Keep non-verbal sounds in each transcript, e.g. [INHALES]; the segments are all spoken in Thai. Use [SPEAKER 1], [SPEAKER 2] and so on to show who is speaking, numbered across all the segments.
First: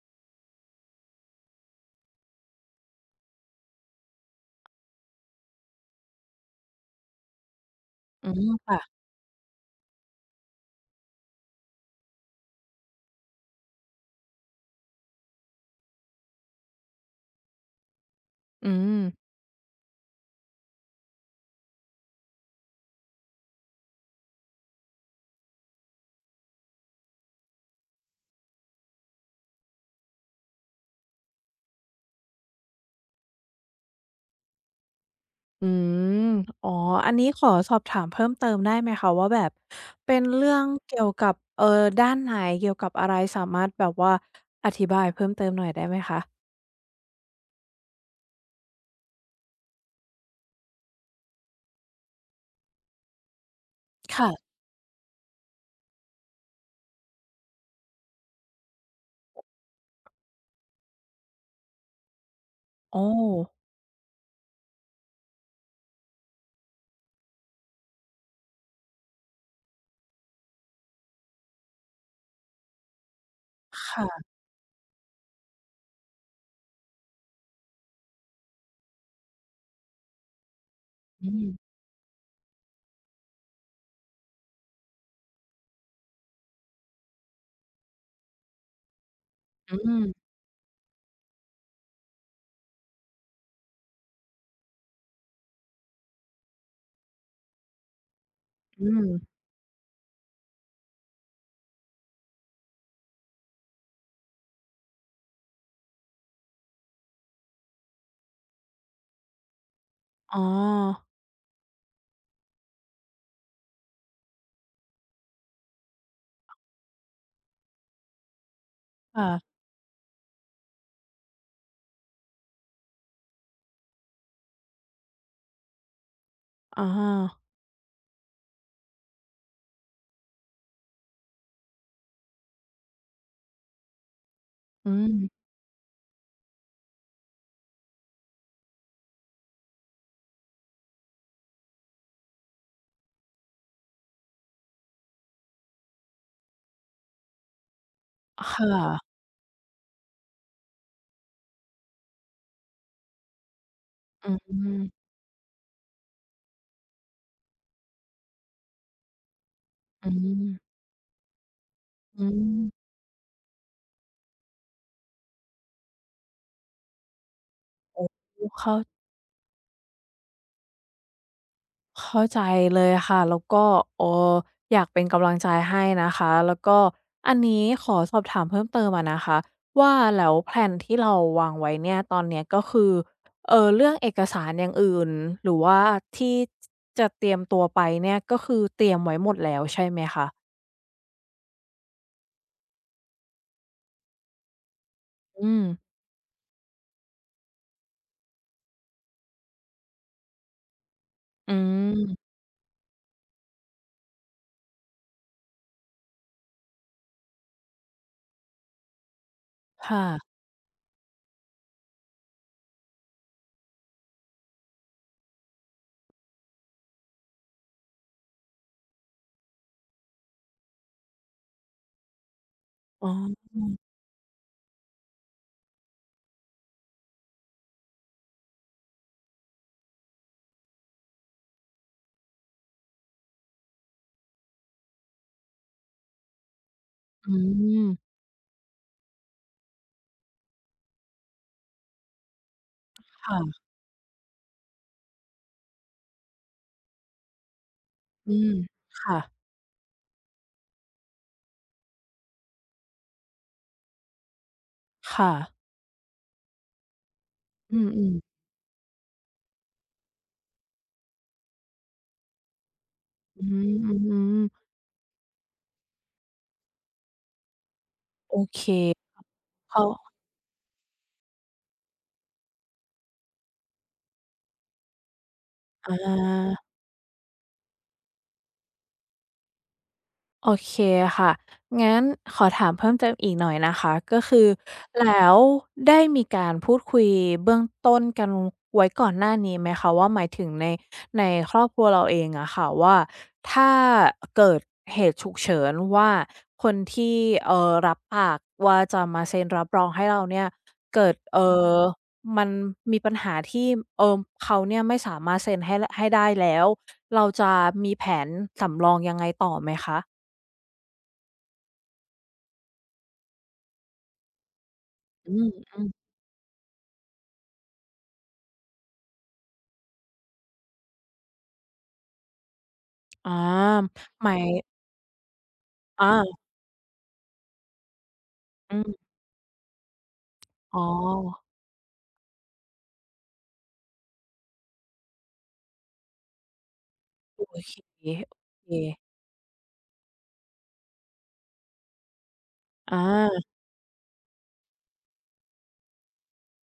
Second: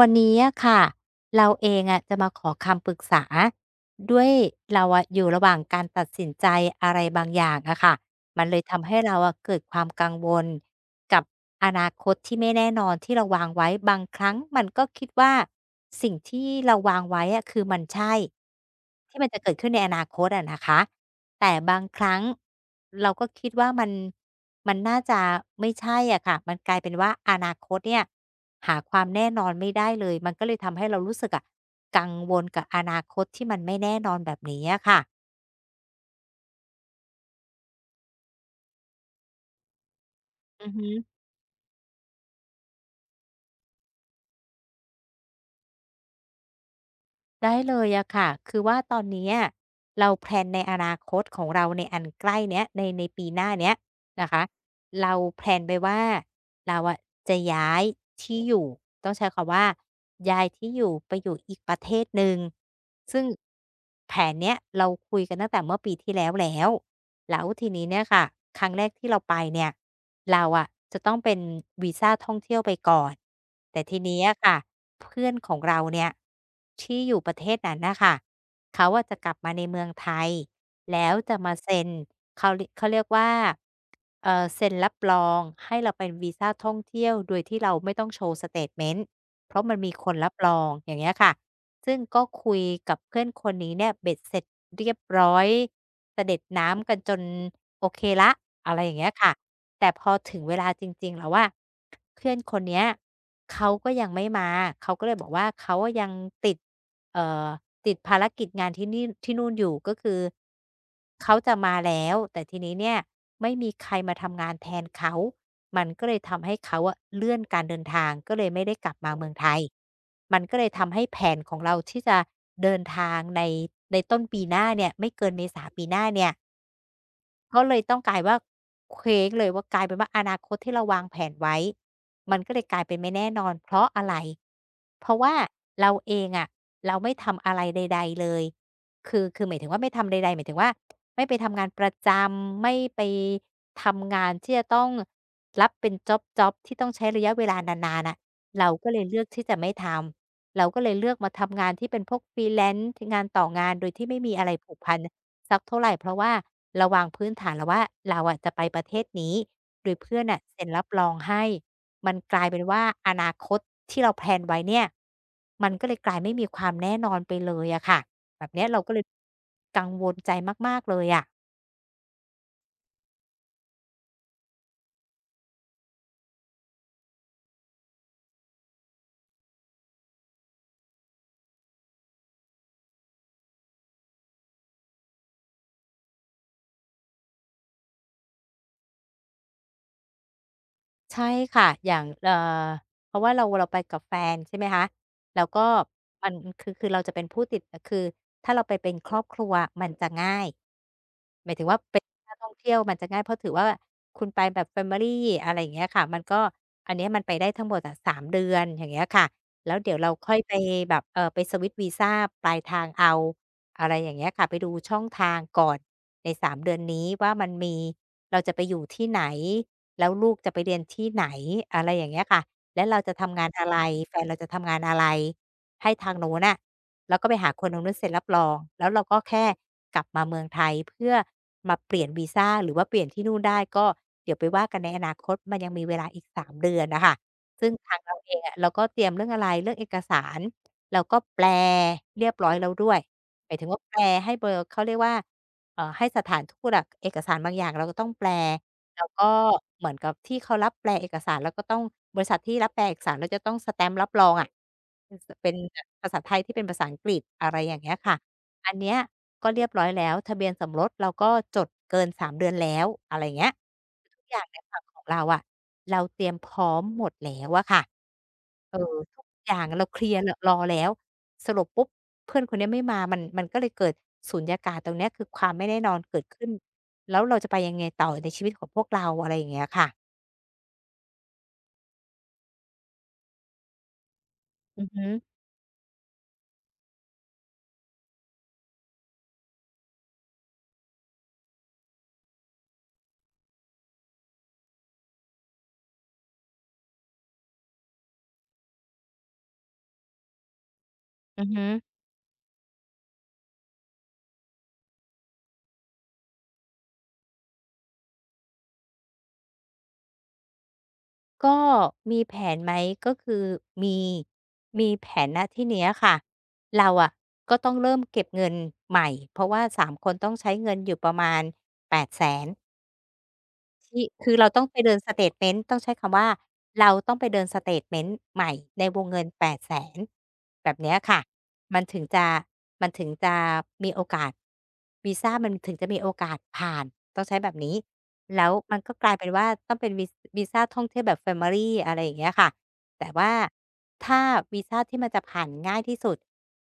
[SPEAKER 1] วันนี้อะค่ะ เราเองอะจะมาขอคำปรึกษา ด้วยเราอะอยู่ระหว่างการตัดสินใจอะไรบางอย่างอะค่ะ
[SPEAKER 2] อื
[SPEAKER 1] มัน
[SPEAKER 2] ม
[SPEAKER 1] เลย
[SPEAKER 2] ค
[SPEAKER 1] ท
[SPEAKER 2] ่ะ
[SPEAKER 1] ำให้เราอะเกิดความกังวลกับอนาคตที่ไม่แน่นอนที่เราวางไว้ บางครั้งมันก็คิดว่า สิ่งที่เราวางไว้อะ คือมันใช่
[SPEAKER 2] อื
[SPEAKER 1] ที
[SPEAKER 2] ม
[SPEAKER 1] ่มันจะเกิดขึ้นในอนาคตอะนะคะ แต่บางครั้งเราก็คิดว่า มัน มันน่าจะไม่ใช่อะค่ะ มันกลายเป็นว่า อนาคตเนี่ยหาความแน่นอนไม่ได้เลย มันก็เลยทำให้เรารู้สึกอะกังวลกับอนาคตที่มันไม่แน่นอนแบบนี้อะค่ะ
[SPEAKER 2] อืม อ๋อ อันนี้ขอสอบถามเพิ่มเติมได้ไหมคะว่า แบบเป็นเรื่อ
[SPEAKER 1] อ
[SPEAKER 2] ง
[SPEAKER 1] ือฮึ
[SPEAKER 2] เกี่ยวกับ เอ่อ ด้านไหน เกี่ยวกับอะไร? สามารถแบบว่า อธิบายเพิ่มเติมหน่อยได้ไหมคะ?
[SPEAKER 1] ได้เลยอะค่ะ คือว่าตอนเนี้ย เรา แพลน ในอนาคตของเรา ในอันใกล้เนี้ย ใน ในปีหน้าเนี้ย
[SPEAKER 2] ค
[SPEAKER 1] น
[SPEAKER 2] ่
[SPEAKER 1] ะค
[SPEAKER 2] ะ
[SPEAKER 1] ะ เรา แพลน ไปว่า เราอะจะย้ายที่อยู่ ต้องใช้คำว่า ย้ายที่อยู่ไปอยู่อีกประเทศหนึ่ง
[SPEAKER 2] โอ
[SPEAKER 1] ซึ่ง
[SPEAKER 2] ้
[SPEAKER 1] แผนเนี้ย เราคุยกันตั้งแต่เมื่อปีที่แล้วแล้ว แล้วทีนี้เนี่ยค่ะครั้งแรกที่เราไปเนี่ย เราอะจะต้องเป็นวีซาท่องเที่ยวไปก่อน แต่
[SPEAKER 2] ค
[SPEAKER 1] ที
[SPEAKER 2] ่
[SPEAKER 1] เนี้
[SPEAKER 2] ะ
[SPEAKER 1] ยค่ะ เพื่อนของเราเนี่ย ที่อยู่ประเทศนั้นน่ะค่ะ เขาอะจะกลับมาในเมืองไทย แล้ว
[SPEAKER 2] อื
[SPEAKER 1] จะมา
[SPEAKER 2] ม
[SPEAKER 1] เซ็น เขาเรีย เขาเรียกว่า เอ่อ เซ็นรับรองให้เราไปวีซาท่องเที่ยว โดยที่เราไม่ต้องโชว์สเตตเมนต์ เพราะม
[SPEAKER 2] อ
[SPEAKER 1] ั
[SPEAKER 2] ื
[SPEAKER 1] นมีคน
[SPEAKER 2] ม
[SPEAKER 1] รับรอง อย่างเงี้ยค่ะ ซึ่งก็คุยกับเพื่อนคนนี้เนี่ย เบ็ดเสร็จเรียบร้อยสะเด็ดน้ำกันจนโอเคแล้ว อะไร
[SPEAKER 2] อื
[SPEAKER 1] อย่างเงี้ยค
[SPEAKER 2] ม
[SPEAKER 1] ่ะ แต่พอถึงเวลาจริง ๆ แล้วอะ เพื่อนคนเนี้ยเขาก็ยังไม่มาเขา ก็เลยบอก ว่า เขายังอะติด เอ่อ ติดภารกิจงานที่นี่ ที่นู่นอยู่ ก็คือ
[SPEAKER 2] อ๋อ
[SPEAKER 1] เขาจะมาแล้วแต่ทีนี้เนี่ย ไม่มีใครมาทำงานแทนเขา มันก็เลยทำให้เขาอะเลื่อนการเดินทาง ก็เลยไม่ได้กลับมา
[SPEAKER 2] ค
[SPEAKER 1] เ
[SPEAKER 2] ่
[SPEAKER 1] มือ
[SPEAKER 2] ะ
[SPEAKER 1] งไทย มันก็เลยทำให้แผนของเราที่จะเดินทางใน ในต้นปีหน้าเนี่ย ไม่เกินเมษาปีหน้าเนี่ย
[SPEAKER 2] อ้อ
[SPEAKER 1] ก็เลยต้องกลายว่า เคว้งเลยว่า กลายเป็นว่า อนาคตที่เราวางแผนไว้ มันก็เลยกลายเป็นไม่แน่นอน เพราะอะไร
[SPEAKER 2] อื
[SPEAKER 1] เพราะว
[SPEAKER 2] ม
[SPEAKER 1] ่าเราเองอะ เราไม่ทำอะไรใด ๆ เลย คือ คือหมายถึงว่าไม่ทำใด ๆ หมายถึงว่า ไม่ไปทำงานประจำ ไม่ไป...ทำงานที่จะต้องรับเป็นจ็อบ ๆ ที่ต้องใช้ระยะเวลานาน ๆ น่ะ
[SPEAKER 2] อะ ค
[SPEAKER 1] เร
[SPEAKER 2] ่
[SPEAKER 1] าก็เ
[SPEAKER 2] ะ
[SPEAKER 1] ลยเลือกที่จะไม่ทำ เราก็เลยเลือกมาทำงานที่เป็นพวก freelance งานต่องานโดยที่ไม่
[SPEAKER 2] อ
[SPEAKER 1] ม
[SPEAKER 2] ื
[SPEAKER 1] ี
[SPEAKER 2] อ
[SPEAKER 1] อะ
[SPEAKER 2] ฮ
[SPEAKER 1] ไร
[SPEAKER 2] ึ
[SPEAKER 1] ผูกพันสักเท่าไร เพราะว่าเราวางพื้นฐานแล้วว่า เราอะจะไปประเทศนี้ โดย
[SPEAKER 2] อ
[SPEAKER 1] เพ
[SPEAKER 2] ื
[SPEAKER 1] ื่อนน่ะเ
[SPEAKER 2] ม
[SPEAKER 1] ซ็นรับรองให้ มัน
[SPEAKER 2] อื
[SPEAKER 1] กลายเป็น
[SPEAKER 2] ม
[SPEAKER 1] ว่า อนาคตที่เราแพลนไว้เนี่ย มันก็เลยกลายไม่มีความแน่นอนไปเลยอะค่ะ
[SPEAKER 2] อ๋อ อ
[SPEAKER 1] แบ
[SPEAKER 2] ื
[SPEAKER 1] บ
[SPEAKER 2] ม
[SPEAKER 1] เน
[SPEAKER 2] เ
[SPEAKER 1] ี
[SPEAKER 2] ข
[SPEAKER 1] ้ย
[SPEAKER 2] ้
[SPEAKER 1] เ
[SPEAKER 2] า
[SPEAKER 1] ราก็เลยกังวลใจมาก ๆ เลยอะ
[SPEAKER 2] เข้าใจเลยอะค่ะ แล้วก็ เอ่อ อยากเป็นกำลังใจให้นะคะ แล้วก็อันนี้ขอสอบถามเพิ่มเติมอะนะคะว่า แล้วแพลนที่เราวางไว้เนี่ย ตอนเนี้ย ก็คือ เอ่อ เรื่องเอกสารอย่างอื่น หรือว่าที่ จ จะเตรียมตัวไปเนี่ย ก็คือเตรียมไว้หมดแล้ว ใช่ไหมคะ?
[SPEAKER 1] ใช่ค่ะ อย่าง เอ่อ เพราะว่าเรา เราไปกับแฟน ใช่ไหมคะ แล้
[SPEAKER 2] อื
[SPEAKER 1] วก็
[SPEAKER 2] ม
[SPEAKER 1] มันคือ คือเราจะเป็นผู้ติด คือถ้าเราไปเป็นครอบครัว มันจะง่าย
[SPEAKER 2] อืม
[SPEAKER 1] หมายถึงว่า เป็นนักท่องเที่ยวมันจะง่าย เพราะถือว่าคุณไปแบบ แฟมิลี อะไรอย่างเงี้ยค่ะ มันก็ อันเนี้ยมันไปได้ทั้งหมดอะ 3 เดือน อย่างเงี้ยค่ะ แล้ว
[SPEAKER 2] ค
[SPEAKER 1] เดี๋ย
[SPEAKER 2] ่
[SPEAKER 1] วเรา
[SPEAKER 2] ะ
[SPEAKER 1] ค่อยไปแบบ เอ่อ ไปสวิตช์วีซาปลายทางเอา อะไรอย่างเงี้ยค่ะ ไปดูช่องทางก่อน ใน 3 เดือนนี้ว่า มันมี เราจะไปอยู่ที่ไหน? แล้วลูกจะไปเรียนที่ไหน? อะไรอย่างเงี้ยค่ะ แล้วเรา
[SPEAKER 2] อ๋
[SPEAKER 1] จะทำงานอะไร?
[SPEAKER 2] อ
[SPEAKER 1] แฟนเราจะทำงานอะไร? ให้ทางนู้นน่ะ แล้วก็ไปหาคนทางนู้นเซ็นรับรอง แล้วเราก็แค่กลับมาเมืองไทย เพื่อมาเปลี่ยนวีซา หรือว่าเปลี่ยนที่นู่นได้ ก็เดี๋ยวไปว่ากันในอนาคต มันยังมีเวลาอีก 3 เดือนน่ะค่ะ
[SPEAKER 2] อื
[SPEAKER 1] ซึ่งท
[SPEAKER 2] ม
[SPEAKER 1] างเราเองอะ เราก็เตรียมเรื่องอะไร เรื่องเอกสาร เราก็แปลเรียบร้อยแล้วด้วย
[SPEAKER 2] [TSK] ค่
[SPEAKER 1] หมา
[SPEAKER 2] ะ
[SPEAKER 1] ยถึงว่า แปลให้เบอร์ เขาเรียกว่า เอ่อ ให้สถานทูตอะ เอกสารบางอย่าง เราก็ต้องแป
[SPEAKER 2] อ
[SPEAKER 1] ล
[SPEAKER 2] ืม
[SPEAKER 1] แล
[SPEAKER 2] ค
[SPEAKER 1] ้ว
[SPEAKER 2] ่
[SPEAKER 1] ก
[SPEAKER 2] ะ
[SPEAKER 1] ็เหมือนกับที่เขารับแปลเอกสาร แล้วก็ต้อง บริษัทที่รับแปลเอกสาร จะต้องสแตมป์รับรองอะ ภ
[SPEAKER 2] ค
[SPEAKER 1] า
[SPEAKER 2] ่
[SPEAKER 1] ษา เ
[SPEAKER 2] ะ
[SPEAKER 1] ป็นแบบ ภาษาไทยให้เป็นภาษาอังกฤษ อะไรอ
[SPEAKER 2] อ
[SPEAKER 1] ย่
[SPEAKER 2] ื
[SPEAKER 1] างเงี้ยค่ะ
[SPEAKER 2] ม ๆ
[SPEAKER 1] อันเนี้ยก็เรียบร้อยแล้ว ทะเบียนสมรสเราก็จดเกิน 3 เดือนแล้ว อะไรอย่างเ
[SPEAKER 2] อ
[SPEAKER 1] ง
[SPEAKER 2] ือ
[SPEAKER 1] ี้ย
[SPEAKER 2] ฮ
[SPEAKER 1] ท
[SPEAKER 2] ึ
[SPEAKER 1] ุกอย่า
[SPEAKER 2] ๆ
[SPEAKER 1] งในฝั่งของเราอะ เราเตรียมพร้อมหมดแล้วอะค่ะ
[SPEAKER 2] โอเค
[SPEAKER 1] เอ่อ ทุกอย่าง
[SPEAKER 2] เข
[SPEAKER 1] เร
[SPEAKER 2] า
[SPEAKER 1] าเคลียร์ ร รอแล้ว สรุปปุ๊บ เพื่อนคนเนี้ยไม่มา มัน มันก็เลยเกิดสูญญากาศตรงเนี้ย คือความไม่แน่น
[SPEAKER 2] อ
[SPEAKER 1] อนเกิดขึ้น
[SPEAKER 2] า
[SPEAKER 1] แล้วเราจะไปยังไงต่อในชีวิตของพวกเรา? อะไรอย่างเงี้ยค่ะ
[SPEAKER 2] โอเคค่ะ งั้นขอถามเพิ่มเติมอีกหน่อยนะคะ ก็คือ
[SPEAKER 1] อือฮึ
[SPEAKER 2] แล้วได้มีการพูดคุยเบื้องต้นกันไว้ก่อนหน้านี้ไหมคะว่า หมายถึงใน ในครอบครัวเราเองอะค่ะ ว่าถ้า อ่า เกิดเหตุฉุกเฉินว่าคนที่ เอ่อ รับปากว่า จะมาเซ็นรับรองให้เราเนี่ย เกิด เ
[SPEAKER 1] อ
[SPEAKER 2] อ
[SPEAKER 1] ือ
[SPEAKER 2] ่
[SPEAKER 1] ฮึ
[SPEAKER 2] อ มันมีปัญหาที่ เอ่อ เขาเนี่ยไม่สามารถเซ็นให้ ให้ได้แล้ว เราจะมีแผนสำรองยังไงต่อไหมคะ?
[SPEAKER 1] ก็มีแผนไหม ก็คือมี มีแผน
[SPEAKER 2] อื
[SPEAKER 1] ณ
[SPEAKER 2] ม
[SPEAKER 1] ที่เ
[SPEAKER 2] อ
[SPEAKER 1] น
[SPEAKER 2] ื
[SPEAKER 1] ี้ย
[SPEAKER 2] ม
[SPEAKER 1] ค่ะ เราอะก็ต้องเริ่มเก็บเงินใหม่ เพราะว่า 3 คน ต้องใช้เงินอยู่ประมาณ 800,000
[SPEAKER 2] อ๋อ
[SPEAKER 1] ที่ ค
[SPEAKER 2] หม
[SPEAKER 1] ื
[SPEAKER 2] า
[SPEAKER 1] อเ
[SPEAKER 2] ย
[SPEAKER 1] ราต้องไปเดินสเตตเมนต์ ต้องใช้ค
[SPEAKER 2] อ
[SPEAKER 1] ำว่า
[SPEAKER 2] า
[SPEAKER 1] เราต้องไปเดินสเตตเมนต์ใหม่
[SPEAKER 2] อ
[SPEAKER 1] ใน
[SPEAKER 2] ืม
[SPEAKER 1] วงเงิน 800,000 แบ
[SPEAKER 2] อ
[SPEAKER 1] บ
[SPEAKER 2] ๋อ
[SPEAKER 1] เนี้ยค่ะ มันถึงจะ มันถึงจะมีโอกาส วีซามันถึงจะมีโอกาสผ่าน ต้องใช้
[SPEAKER 2] โอ้
[SPEAKER 1] แบบนี
[SPEAKER 2] ช
[SPEAKER 1] ้
[SPEAKER 2] ิบ เก๋ โ
[SPEAKER 1] แล้ว
[SPEAKER 2] อเ
[SPEAKER 1] มันก็
[SPEAKER 2] ค
[SPEAKER 1] กลายเป็นว่า ต้องเป็นวี วีซาท่องเที่ยวแบบ แฟมิลี อะไรอย่างเงี้ยค่ะ
[SPEAKER 2] อ
[SPEAKER 1] แต่ว่า
[SPEAKER 2] า
[SPEAKER 1] ถ้าวีซาที่มันจะผ่านง่ายที่สุด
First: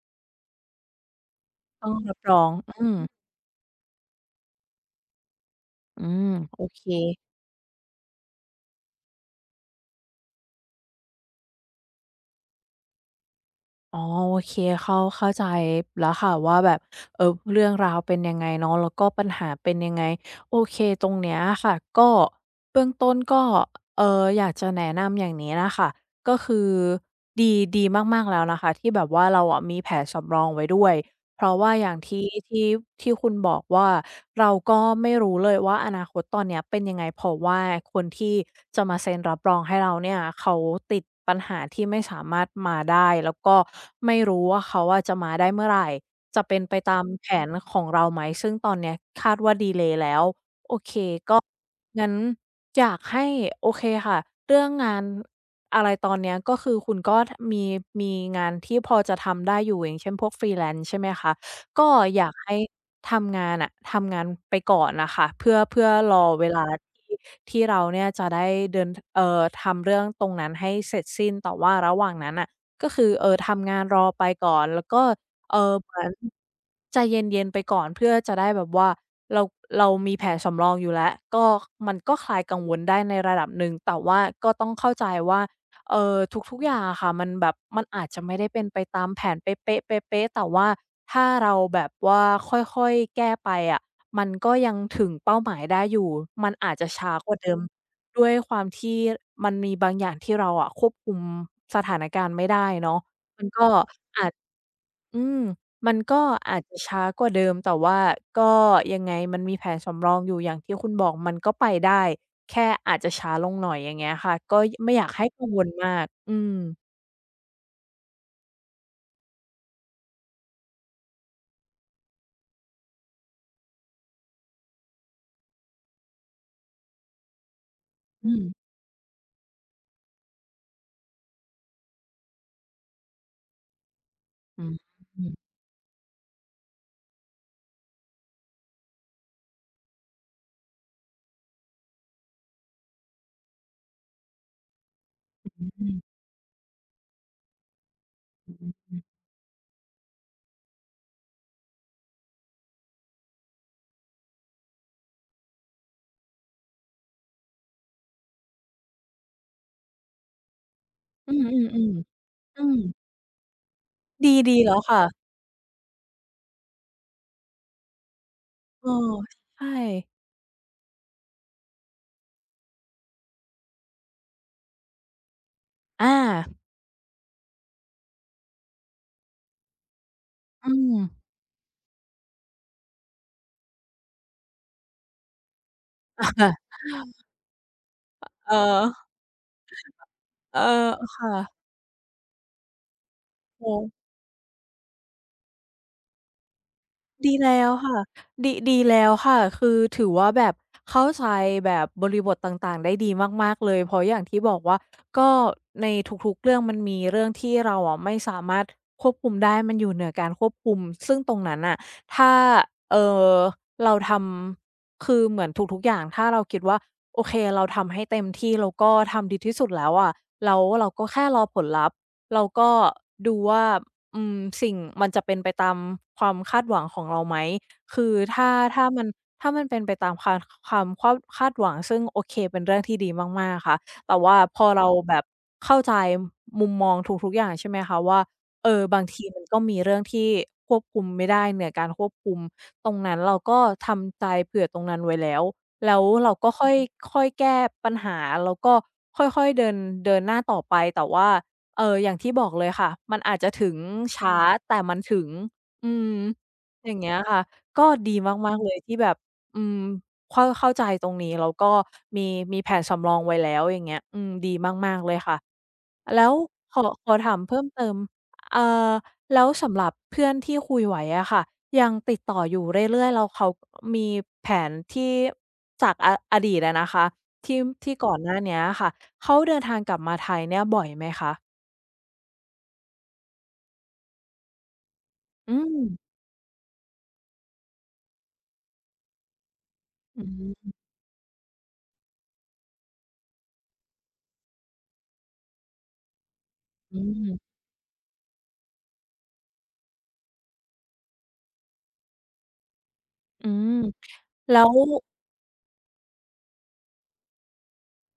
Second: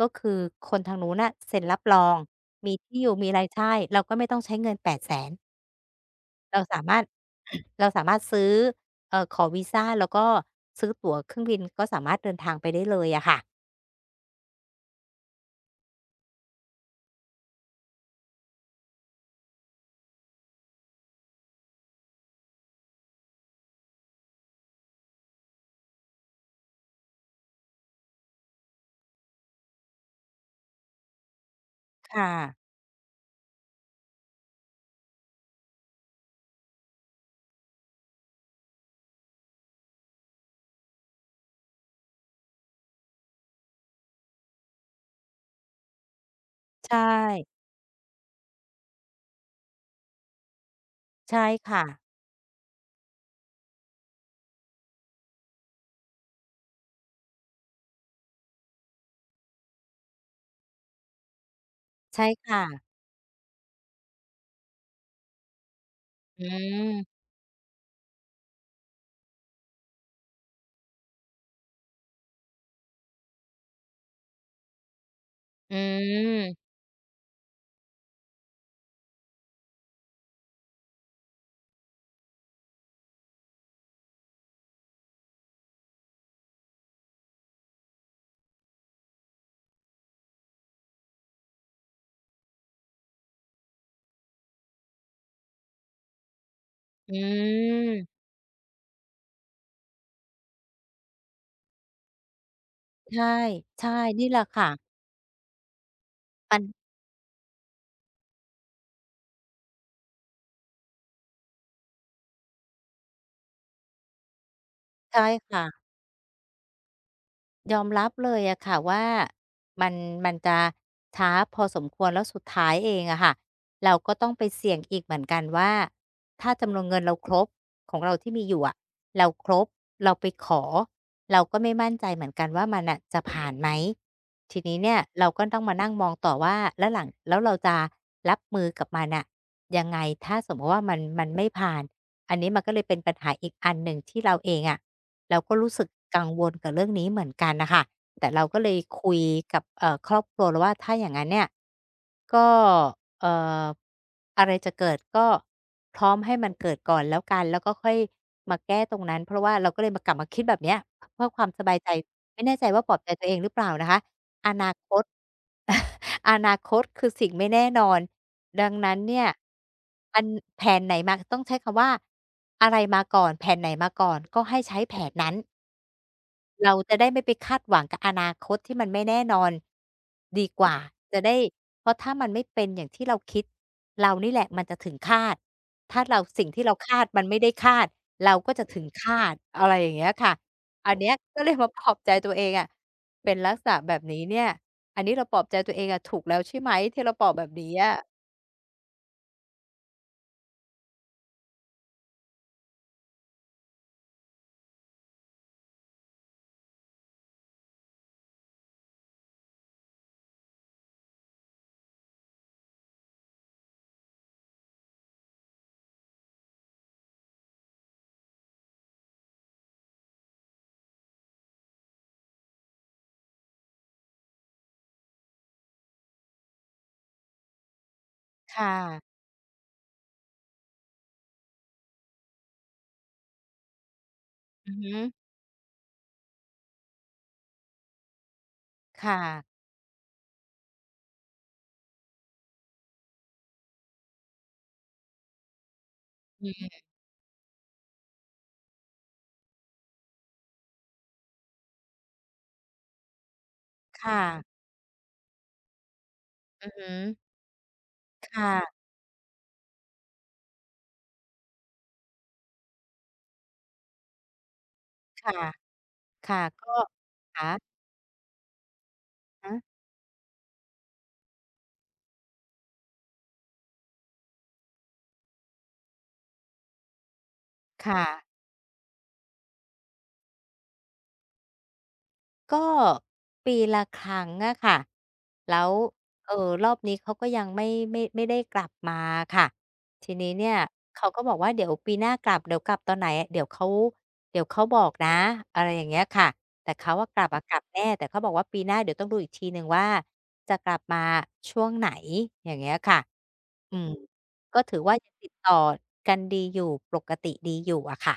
[SPEAKER 1] ก็คือคนทางนู้นน่ะเซ็นรั
[SPEAKER 2] ต
[SPEAKER 1] บ
[SPEAKER 2] ้อง
[SPEAKER 1] รอ
[SPEAKER 2] รั
[SPEAKER 1] ง
[SPEAKER 2] บรอง
[SPEAKER 1] ม
[SPEAKER 2] อ
[SPEAKER 1] ี
[SPEAKER 2] ื
[SPEAKER 1] ที
[SPEAKER 2] ม
[SPEAKER 1] ่อยู่ มีอะไร ใช่ เราก็ไม่ต้องใช้เงิน 800,000
[SPEAKER 2] อืม
[SPEAKER 1] เร
[SPEAKER 2] โ
[SPEAKER 1] า
[SPEAKER 2] อ
[SPEAKER 1] ส
[SPEAKER 2] เ
[SPEAKER 1] า
[SPEAKER 2] ค
[SPEAKER 1] มารถ เราสามารถซื้อ เอ่อ ขอวีซาแล้วก็ซื้อตั๋วเครื่องบินก็สามารถเดินทางไปได้เลยอะค่ะ
[SPEAKER 2] อ๋อ โอเค เข้า เข้าใจแล้วค่ะว่า แบบ เออ เรื่องราวเป็นยังไงเนาะ แล้วก็ปัญหาเป็นยังไง โอเค ตรงเนี้ยอะค่ะ ก็ เบื้องต้นก็ เอ่อ อยากจะแนะนำอย่างนี้น่ะค่ะ ก็คือดี ดีมาก ๆ แล้วนะคะที่แบบว่า เราอะมีแผนสำรองไว้ด้วย เพราะว่าอย่าง
[SPEAKER 1] ค
[SPEAKER 2] ที่
[SPEAKER 1] ่
[SPEAKER 2] ท
[SPEAKER 1] ะ
[SPEAKER 2] ี่ ที่คุณบอกว่า เราก็ไม่รู้เลยว่า อนาคตตอนเนี้ยเป็นยังไงเพราะว่า คนที่ จะมาเซ็นรับรองให้เราเนี่ย เขาติดปัญหาที่ไม่สามารถมาได้ แล้วก็ไม่รู้ว่าเขาอะจะมาได้เมื่อไร จะเป็นไป
[SPEAKER 1] ใช
[SPEAKER 2] ตามแผ
[SPEAKER 1] ่
[SPEAKER 2] นของเราไหม ซึ่งตอนเนี้ยคาดว่า ดีเลย์แล้ว โอเค
[SPEAKER 1] ใช่ค่ะ
[SPEAKER 2] ก็ งั้นอยากให้ โอเคค่ะ เรื่องงานอะไรตอนเนี้ย ก็คือคุณก็มี มีงานที่พอจะทำได้อยู่ อย่างเช่น พวก freelance ใช่ไหมคะ ก็
[SPEAKER 1] ใช
[SPEAKER 2] อย
[SPEAKER 1] ่
[SPEAKER 2] าก
[SPEAKER 1] ค
[SPEAKER 2] ให้
[SPEAKER 1] ่ะ
[SPEAKER 2] ทำงานอะ ทำงานไปก่อนอะค่ะ เพื่อ เพื่อรอ
[SPEAKER 1] อ
[SPEAKER 2] เวลาที
[SPEAKER 1] ืม
[SPEAKER 2] ่ ที่เราเนี่ยจะได้เดิน เอ่อ ทำเรื่องตรงนั้นให้เสร็จสิ้น แต่ว่าระหว่างนั้นน่ะ ก็คือ เอ่อ ทำงานรอไปก่อน แล้วก็ เอ่
[SPEAKER 1] อ
[SPEAKER 2] อ เหมือน
[SPEAKER 1] ืม
[SPEAKER 2] ใจเย็น ๆ ไปก่อนเพื่อจะได้แบบว่า เรา เรามีแผนสำรองอยู่แล้ว ก็มันก็คลายกังวลได้ในระดับหนึ่ง แต่ว่าก็ต้องเข้าใจว่า เออ ทุก ๆ อย่างอะค่ะ มันแบบ มันอาจจะไม่ได้เป็นไปตามแผนเป๊ะ ๆ ๆ ๆ แต่ว่าถ้าเราแบบว่าค่อย ๆ แก้ไปอะ มันก็ยังถึงเป้าหมายได้อยู่ มันอาจจะ ช้
[SPEAKER 1] อ
[SPEAKER 2] ากว่าเดิม
[SPEAKER 1] ืม
[SPEAKER 2] ด้วยความที่มันมีบางอย่าง ที่เราอะควบคุมสถานการณ์ไม่ได้เนาะ
[SPEAKER 1] ใช่
[SPEAKER 2] มันก็
[SPEAKER 1] ใช่
[SPEAKER 2] อ
[SPEAKER 1] นี
[SPEAKER 2] า
[SPEAKER 1] ่
[SPEAKER 2] จ
[SPEAKER 1] แหละค่ะ
[SPEAKER 2] อืม มันก็อ
[SPEAKER 1] มั
[SPEAKER 2] าจ
[SPEAKER 1] น
[SPEAKER 2] จะช้ากว่าเดิม แต่ว่าก็ยังไงมันมีแผนสำรองอยู่ อย่างที่คุณบอกมันก็ไปได้แค่อาจจะช้าลงหน่อย อย่างเงี้ยค่ะ ก็ ไม่อยาก
[SPEAKER 1] ใช
[SPEAKER 2] ใ
[SPEAKER 1] ่
[SPEAKER 2] ห้กัง
[SPEAKER 1] ค่
[SPEAKER 2] ว
[SPEAKER 1] ะ
[SPEAKER 2] ลมาก อือ
[SPEAKER 1] ยอมรับเลยอะค่ะว่า มัน มันจะช้าพอสมควรแล้วสุดท้ายเองอะค่ะ เราก็ต้องไปเสี่ยงอีกเหมือนกันว่า ถ้าจำนวนเงินเราครบ ของเราท
[SPEAKER 2] อ
[SPEAKER 1] ี
[SPEAKER 2] ื
[SPEAKER 1] ่มีอย
[SPEAKER 2] ม
[SPEAKER 1] ู่อะ เราครบ เราไปขอ เราก็ไม่มั่นใจเหมือนกันว่ามันน่ะจะ ผ่านไหม ที
[SPEAKER 2] อ
[SPEAKER 1] น
[SPEAKER 2] ื
[SPEAKER 1] ี้เนี่ย เรา
[SPEAKER 2] ม
[SPEAKER 1] ก็ต้องมานั่ง มองต่อว่า แล้วหลัง แล้วเราจะรับมือกับมันน่ะยังไง ถ้าสมมุติว่ามัน มัน ไม่ผ่าน อันนี้มันก็เลยเป็นปัญหาอีกอันหนึ่งที่เราเองอะ เราก็
[SPEAKER 2] อ
[SPEAKER 1] รู้สึ
[SPEAKER 2] ื
[SPEAKER 1] ก
[SPEAKER 2] ม
[SPEAKER 1] กังวลกับเรื่องนี้เหมือนกันน่ะค่ะ แต่เราก็เลย
[SPEAKER 2] อื
[SPEAKER 1] ค
[SPEAKER 2] อ
[SPEAKER 1] ุยกับ เอ่อ ครอบครัวเราว่า ถ้าอย่างนั้นเนี่ย ก็ เอ่อ อะไรจะเกิด ก็พร้อมให้มันเกิดก่อน แล้วกัน แล้วก็ค่อยมาแก้ตรงนั้น เพราะว่า เราก็เลยมา กลับมาคิดแบบเนี้ย เพื่อ
[SPEAKER 2] อือ
[SPEAKER 1] ความส
[SPEAKER 2] ๆ
[SPEAKER 1] บายใจ ไม่แน่
[SPEAKER 2] ๆ อื
[SPEAKER 1] ใจ
[SPEAKER 2] อ
[SPEAKER 1] ว่าปลอบใจตัวเองหรือเปล่านะคะ
[SPEAKER 2] ด
[SPEAKER 1] อ
[SPEAKER 2] ี
[SPEAKER 1] น
[SPEAKER 2] ๆ แ
[SPEAKER 1] า
[SPEAKER 2] ล้ว
[SPEAKER 1] ค
[SPEAKER 2] ค่
[SPEAKER 1] ต
[SPEAKER 2] ะ
[SPEAKER 1] [CHUCKLES] อนาคตคือสิ่งไม่แน่นอนดัง
[SPEAKER 2] เอ
[SPEAKER 1] น
[SPEAKER 2] อ
[SPEAKER 1] ั้นเนี่ย
[SPEAKER 2] ใช่
[SPEAKER 1] อัน แผนไหนมา ต้องใช้คำว่าอะไรมาก่อน แผนไหนมาก่อน ก็ให้ใช้ แผนนั้น
[SPEAKER 2] อา
[SPEAKER 1] เราจะได้ไม่ไปคาดหวังกับอนาคตที่มันไม่แน่นอน ดีก
[SPEAKER 2] อ
[SPEAKER 1] ว
[SPEAKER 2] ื
[SPEAKER 1] ่า จ
[SPEAKER 2] ม
[SPEAKER 1] ะได้ เพราะถ้ามันไม่เป็นอย่างที่เราคิด เรานี่แหละมันจะถึงฆาต ถ้าเรา
[SPEAKER 2] อะค
[SPEAKER 1] สิ่
[SPEAKER 2] ่
[SPEAKER 1] ง
[SPEAKER 2] ะ
[SPEAKER 1] ที่เราคาด
[SPEAKER 2] [INHALES]
[SPEAKER 1] มันไม่ได้คาด
[SPEAKER 2] อะ
[SPEAKER 1] เรา
[SPEAKER 2] เ
[SPEAKER 1] ก
[SPEAKER 2] อ
[SPEAKER 1] ็
[SPEAKER 2] อ
[SPEAKER 1] จะถึง ฆาต อะไรอย่างเงี้ยค่ะ
[SPEAKER 2] เออ
[SPEAKER 1] อันเนี้ย
[SPEAKER 2] ค่
[SPEAKER 1] ก็เ
[SPEAKER 2] ะ
[SPEAKER 1] ลยมาปลอบใจตัวเองอะ เป็นลัก
[SPEAKER 2] โ
[SPEAKER 1] ษ
[SPEAKER 2] อ
[SPEAKER 1] ณะแ
[SPEAKER 2] ้
[SPEAKER 1] บบนี้เนี่ย อันนี้เราปลอบใจตัวเองอะถูกแล้วใช่ไหม ที่เรา ปล
[SPEAKER 2] ด
[SPEAKER 1] อบ
[SPEAKER 2] ี
[SPEAKER 1] แบ
[SPEAKER 2] แล
[SPEAKER 1] บ
[SPEAKER 2] ้
[SPEAKER 1] นี้
[SPEAKER 2] วค
[SPEAKER 1] อ
[SPEAKER 2] ่
[SPEAKER 1] ะ
[SPEAKER 2] ะ ดิ ดีแล้วค่ะ คือถือว่าแบบเข้าใจ แบบบริบทต่าง ๆ ได้ดีมาก ๆ เลย เพราะอย่างที่บอกว่า ก็ในทุก ๆ เรื่องมันมีเรื่องที่เราอะไม่สามารถควบคุมได้ มันอยู่เหนือการควบคุม ซึ่งตรงนั้นน่ะ ถ้า เอ่อ เราทำ คือเหมือนทุก ๆ อย่าง ถ้าเราคิดว่า โอเค เราทำให้เต็มที่ เราก็ทำดีที่สุดแล้วอะ แล้วว่าเราก็แค่รอผลลัพธ์ เราก็ดูว่า อืม สิ่ง มันจะเป็นไปตามความคาดหวังของเราไหม คือถ้า
[SPEAKER 1] ค่
[SPEAKER 2] ถ้า
[SPEAKER 1] ะ
[SPEAKER 2] มัน ถ้ามันเป็นไปตามคาน ค ค ความควบ คาดหวัง ซึ่ง โอเค เป็นเรื่องที่ดีมาก ๆ ค่ะ แต่ว่าพอ
[SPEAKER 1] อือ
[SPEAKER 2] เร
[SPEAKER 1] ฮ
[SPEAKER 2] า
[SPEAKER 1] ึ
[SPEAKER 2] แบบเข้าใจมุมมองทุก ๆ อย่าง ใช่ไหมคะว่า เออ บาง
[SPEAKER 1] ค่
[SPEAKER 2] ที มั
[SPEAKER 1] ะ
[SPEAKER 2] นก็มีเรื่องที่ควบคุมไม่ได้ เหนือการควบคุม ตรงนั้นเราก็ทำใจเผื่อตรงนั้นไว้แล้ว แล้วเราก็ค่อย
[SPEAKER 1] [UNINTELLIGIBLE]
[SPEAKER 2] ค่อยแก้ปัญหา แล้วก็ค่อย ๆ เดิน เดินหน้าต่อไป แต่ว่า เอ่อ อย่างที่บอกเลยค่ะ มันอาจจะถึง
[SPEAKER 1] ค่
[SPEAKER 2] ช้า
[SPEAKER 1] ะ
[SPEAKER 2] แต่มันถึง อืม
[SPEAKER 1] อือฮ
[SPEAKER 2] อย่างเงี้
[SPEAKER 1] ึ
[SPEAKER 2] ย ค่ะ ก็ดี
[SPEAKER 1] ค่
[SPEAKER 2] มาก
[SPEAKER 1] ะ
[SPEAKER 2] ๆ เลย ที่แบบ อืม เข้า เข้าใจตรงนี้ แล้วก็มี มีแผนสำรองไว้แล้ว อย่างเงี้ย อืม ดีมาก ๆ เลย
[SPEAKER 1] ค
[SPEAKER 2] ค่ะ แล้ว
[SPEAKER 1] ่ะ ๆ ก็
[SPEAKER 2] ขอ ขอถ
[SPEAKER 1] ข
[SPEAKER 2] ามเพิ่
[SPEAKER 1] า
[SPEAKER 2] มเติม อ่า แล้
[SPEAKER 1] ฮ
[SPEAKER 2] ว
[SPEAKER 1] ะ
[SPEAKER 2] สำหรับเพื่อนที่คุยไว้อะค่ะ ยังติดต่ออยู่เรื่อย ๆ แล้วเขามีแผนที่ จากอะ อดีตอะนะคะ ที่ ท
[SPEAKER 1] ค
[SPEAKER 2] ี่
[SPEAKER 1] ่
[SPEAKER 2] ก่อน
[SPEAKER 1] ะ
[SPEAKER 2] หน้าเนี้ยอะค่ะ เขาเดินทางกลับมาไทยเนี่ยบ่อยไหมคะ?
[SPEAKER 1] ก็ ปีละครั้งอะค่ะ แ
[SPEAKER 2] อ
[SPEAKER 1] ล
[SPEAKER 2] ื
[SPEAKER 1] ้ว
[SPEAKER 2] อ
[SPEAKER 1] เอ่อ รอบนี้เขาก็ยัง ไม่ ไม่ ไม่ได้กลับมาค่ะ ที
[SPEAKER 2] อ
[SPEAKER 1] น
[SPEAKER 2] ื
[SPEAKER 1] ี้เนี่ย
[SPEAKER 2] ม
[SPEAKER 1] เขาก็บอกว่า "เดี๋ยวปีหน้ากลับ เดี๋ยวกลับตอนไหน เดี๋ยวเขา เดี๋ยวเขาบอกนะ" อะไรอย่างเงี้ยค่ะ แต่เขา
[SPEAKER 2] อ
[SPEAKER 1] อะ กลับ
[SPEAKER 2] ืม
[SPEAKER 1] กลับแน่ แต่เขาบอกว่า "ปีหน้าเดี๋ยวต้องดูอีกทีหนึ่งว่า จะกลับมาช่วงไหน" อย่างเงี้ยค่ะ
[SPEAKER 2] อืม
[SPEAKER 1] อืม
[SPEAKER 2] แ
[SPEAKER 1] ก
[SPEAKER 2] ล
[SPEAKER 1] ็
[SPEAKER 2] ้
[SPEAKER 1] ถ
[SPEAKER 2] ว
[SPEAKER 1] ือว่า ยังติดต่อกันดีอยู่ปรกติดีอยู่อะค่ะ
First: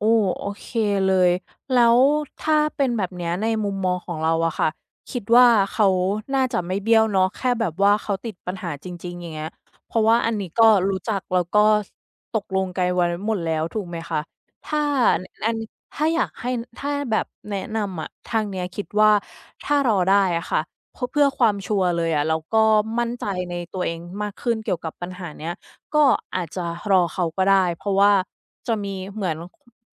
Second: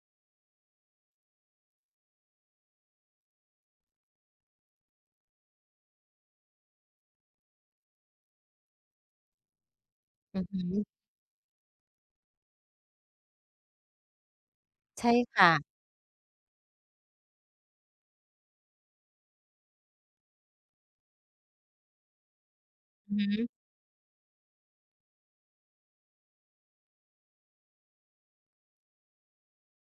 [SPEAKER 2] โอ้ โอเคเลย แล้วถ้าเป็นแบบนี้ในมุมมองของเราอะค่ะ คิดว่า เขาน่าจะไม่เบี้ยวเนาะ แค่แบบว่าเขาติดปัญหาจริง ๆ อย่างเงี้ย เพราะว่าอัน
[SPEAKER 1] อื
[SPEAKER 2] นี
[SPEAKER 1] อ
[SPEAKER 2] ้
[SPEAKER 1] ฮ
[SPEAKER 2] ก็
[SPEAKER 1] ึ
[SPEAKER 2] รู้จัก แล้วก็ ส ตกลงไกลไว้หมดแล้วถูกไหมคะ? ถ้า
[SPEAKER 1] ใช่
[SPEAKER 2] เนี้
[SPEAKER 1] ค
[SPEAKER 2] ย
[SPEAKER 1] ่
[SPEAKER 2] อัน
[SPEAKER 1] ะ
[SPEAKER 2] ถ้าอยากให้ ถ้าแบบแนะนำอะ ทางเนี้ยคิดว่า ถ้ารอได้อะค่ะพ เพื่อความชัวร์เลยอะ เราก็มั่
[SPEAKER 1] อ
[SPEAKER 2] น
[SPEAKER 1] ื
[SPEAKER 2] ใจ
[SPEAKER 1] อฮึ
[SPEAKER 2] ในตัวเองมากขึ้นเกี่ยวกับปัญหาเนี้ย ก็อาจจะรอเขาก็ได้ เพราะว่าจะมีเหมือน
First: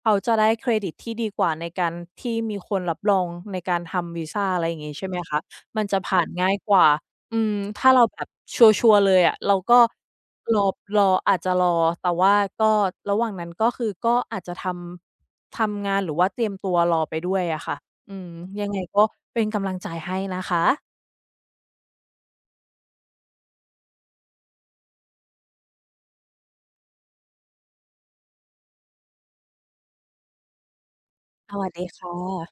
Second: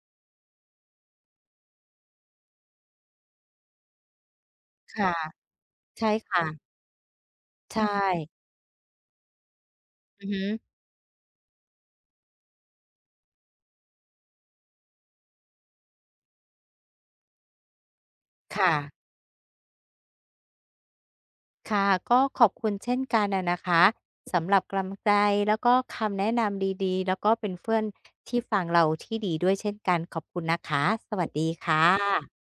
[SPEAKER 2] เขาจะได้เครดิตที่ดีกว่าในการที่มีคนรับรองในการทำวีซา อะไรอย่างงี้
[SPEAKER 1] ค
[SPEAKER 2] ใช
[SPEAKER 1] ่
[SPEAKER 2] ่
[SPEAKER 1] ะ
[SPEAKER 2] ไหมคะ มันจะ
[SPEAKER 1] ใช่
[SPEAKER 2] ผ่าน
[SPEAKER 1] ค่
[SPEAKER 2] ง่าย
[SPEAKER 1] ะ
[SPEAKER 2] กว่า อืม
[SPEAKER 1] ใช
[SPEAKER 2] ถ้าเราแบบ
[SPEAKER 1] ่
[SPEAKER 2] ชัวร์ ๆ เลยอะ เราก็
[SPEAKER 1] อือฮึ
[SPEAKER 2] รอ รอ อาจจะรอ แต่ว่าก็ระหว่างนั้น ก็คือ ก็อาจจะทำ ทำงาน หรือว่าเตรียมตัวรอไปด้วยอะค่ะ อืม
[SPEAKER 1] ค
[SPEAKER 2] ย
[SPEAKER 1] ่
[SPEAKER 2] ังไง
[SPEAKER 1] ะ
[SPEAKER 2] ก็เป็นกำลังใจให้นะคะ
[SPEAKER 1] ค่ะ ก็ขอบคุณเช่นกันอะนะคะ สำหรับกำลังใจแล้วก็คำแนะนำดี ๆ แล้วก็เป็นเพื่อน ที่ฟังเราที่ดีด้วยเช่นกัน ขอบคุณนะคะ สวัสดี
[SPEAKER 2] สว
[SPEAKER 1] ค
[SPEAKER 2] ัส
[SPEAKER 1] ่
[SPEAKER 2] ดีค่
[SPEAKER 1] ะ
[SPEAKER 2] ะ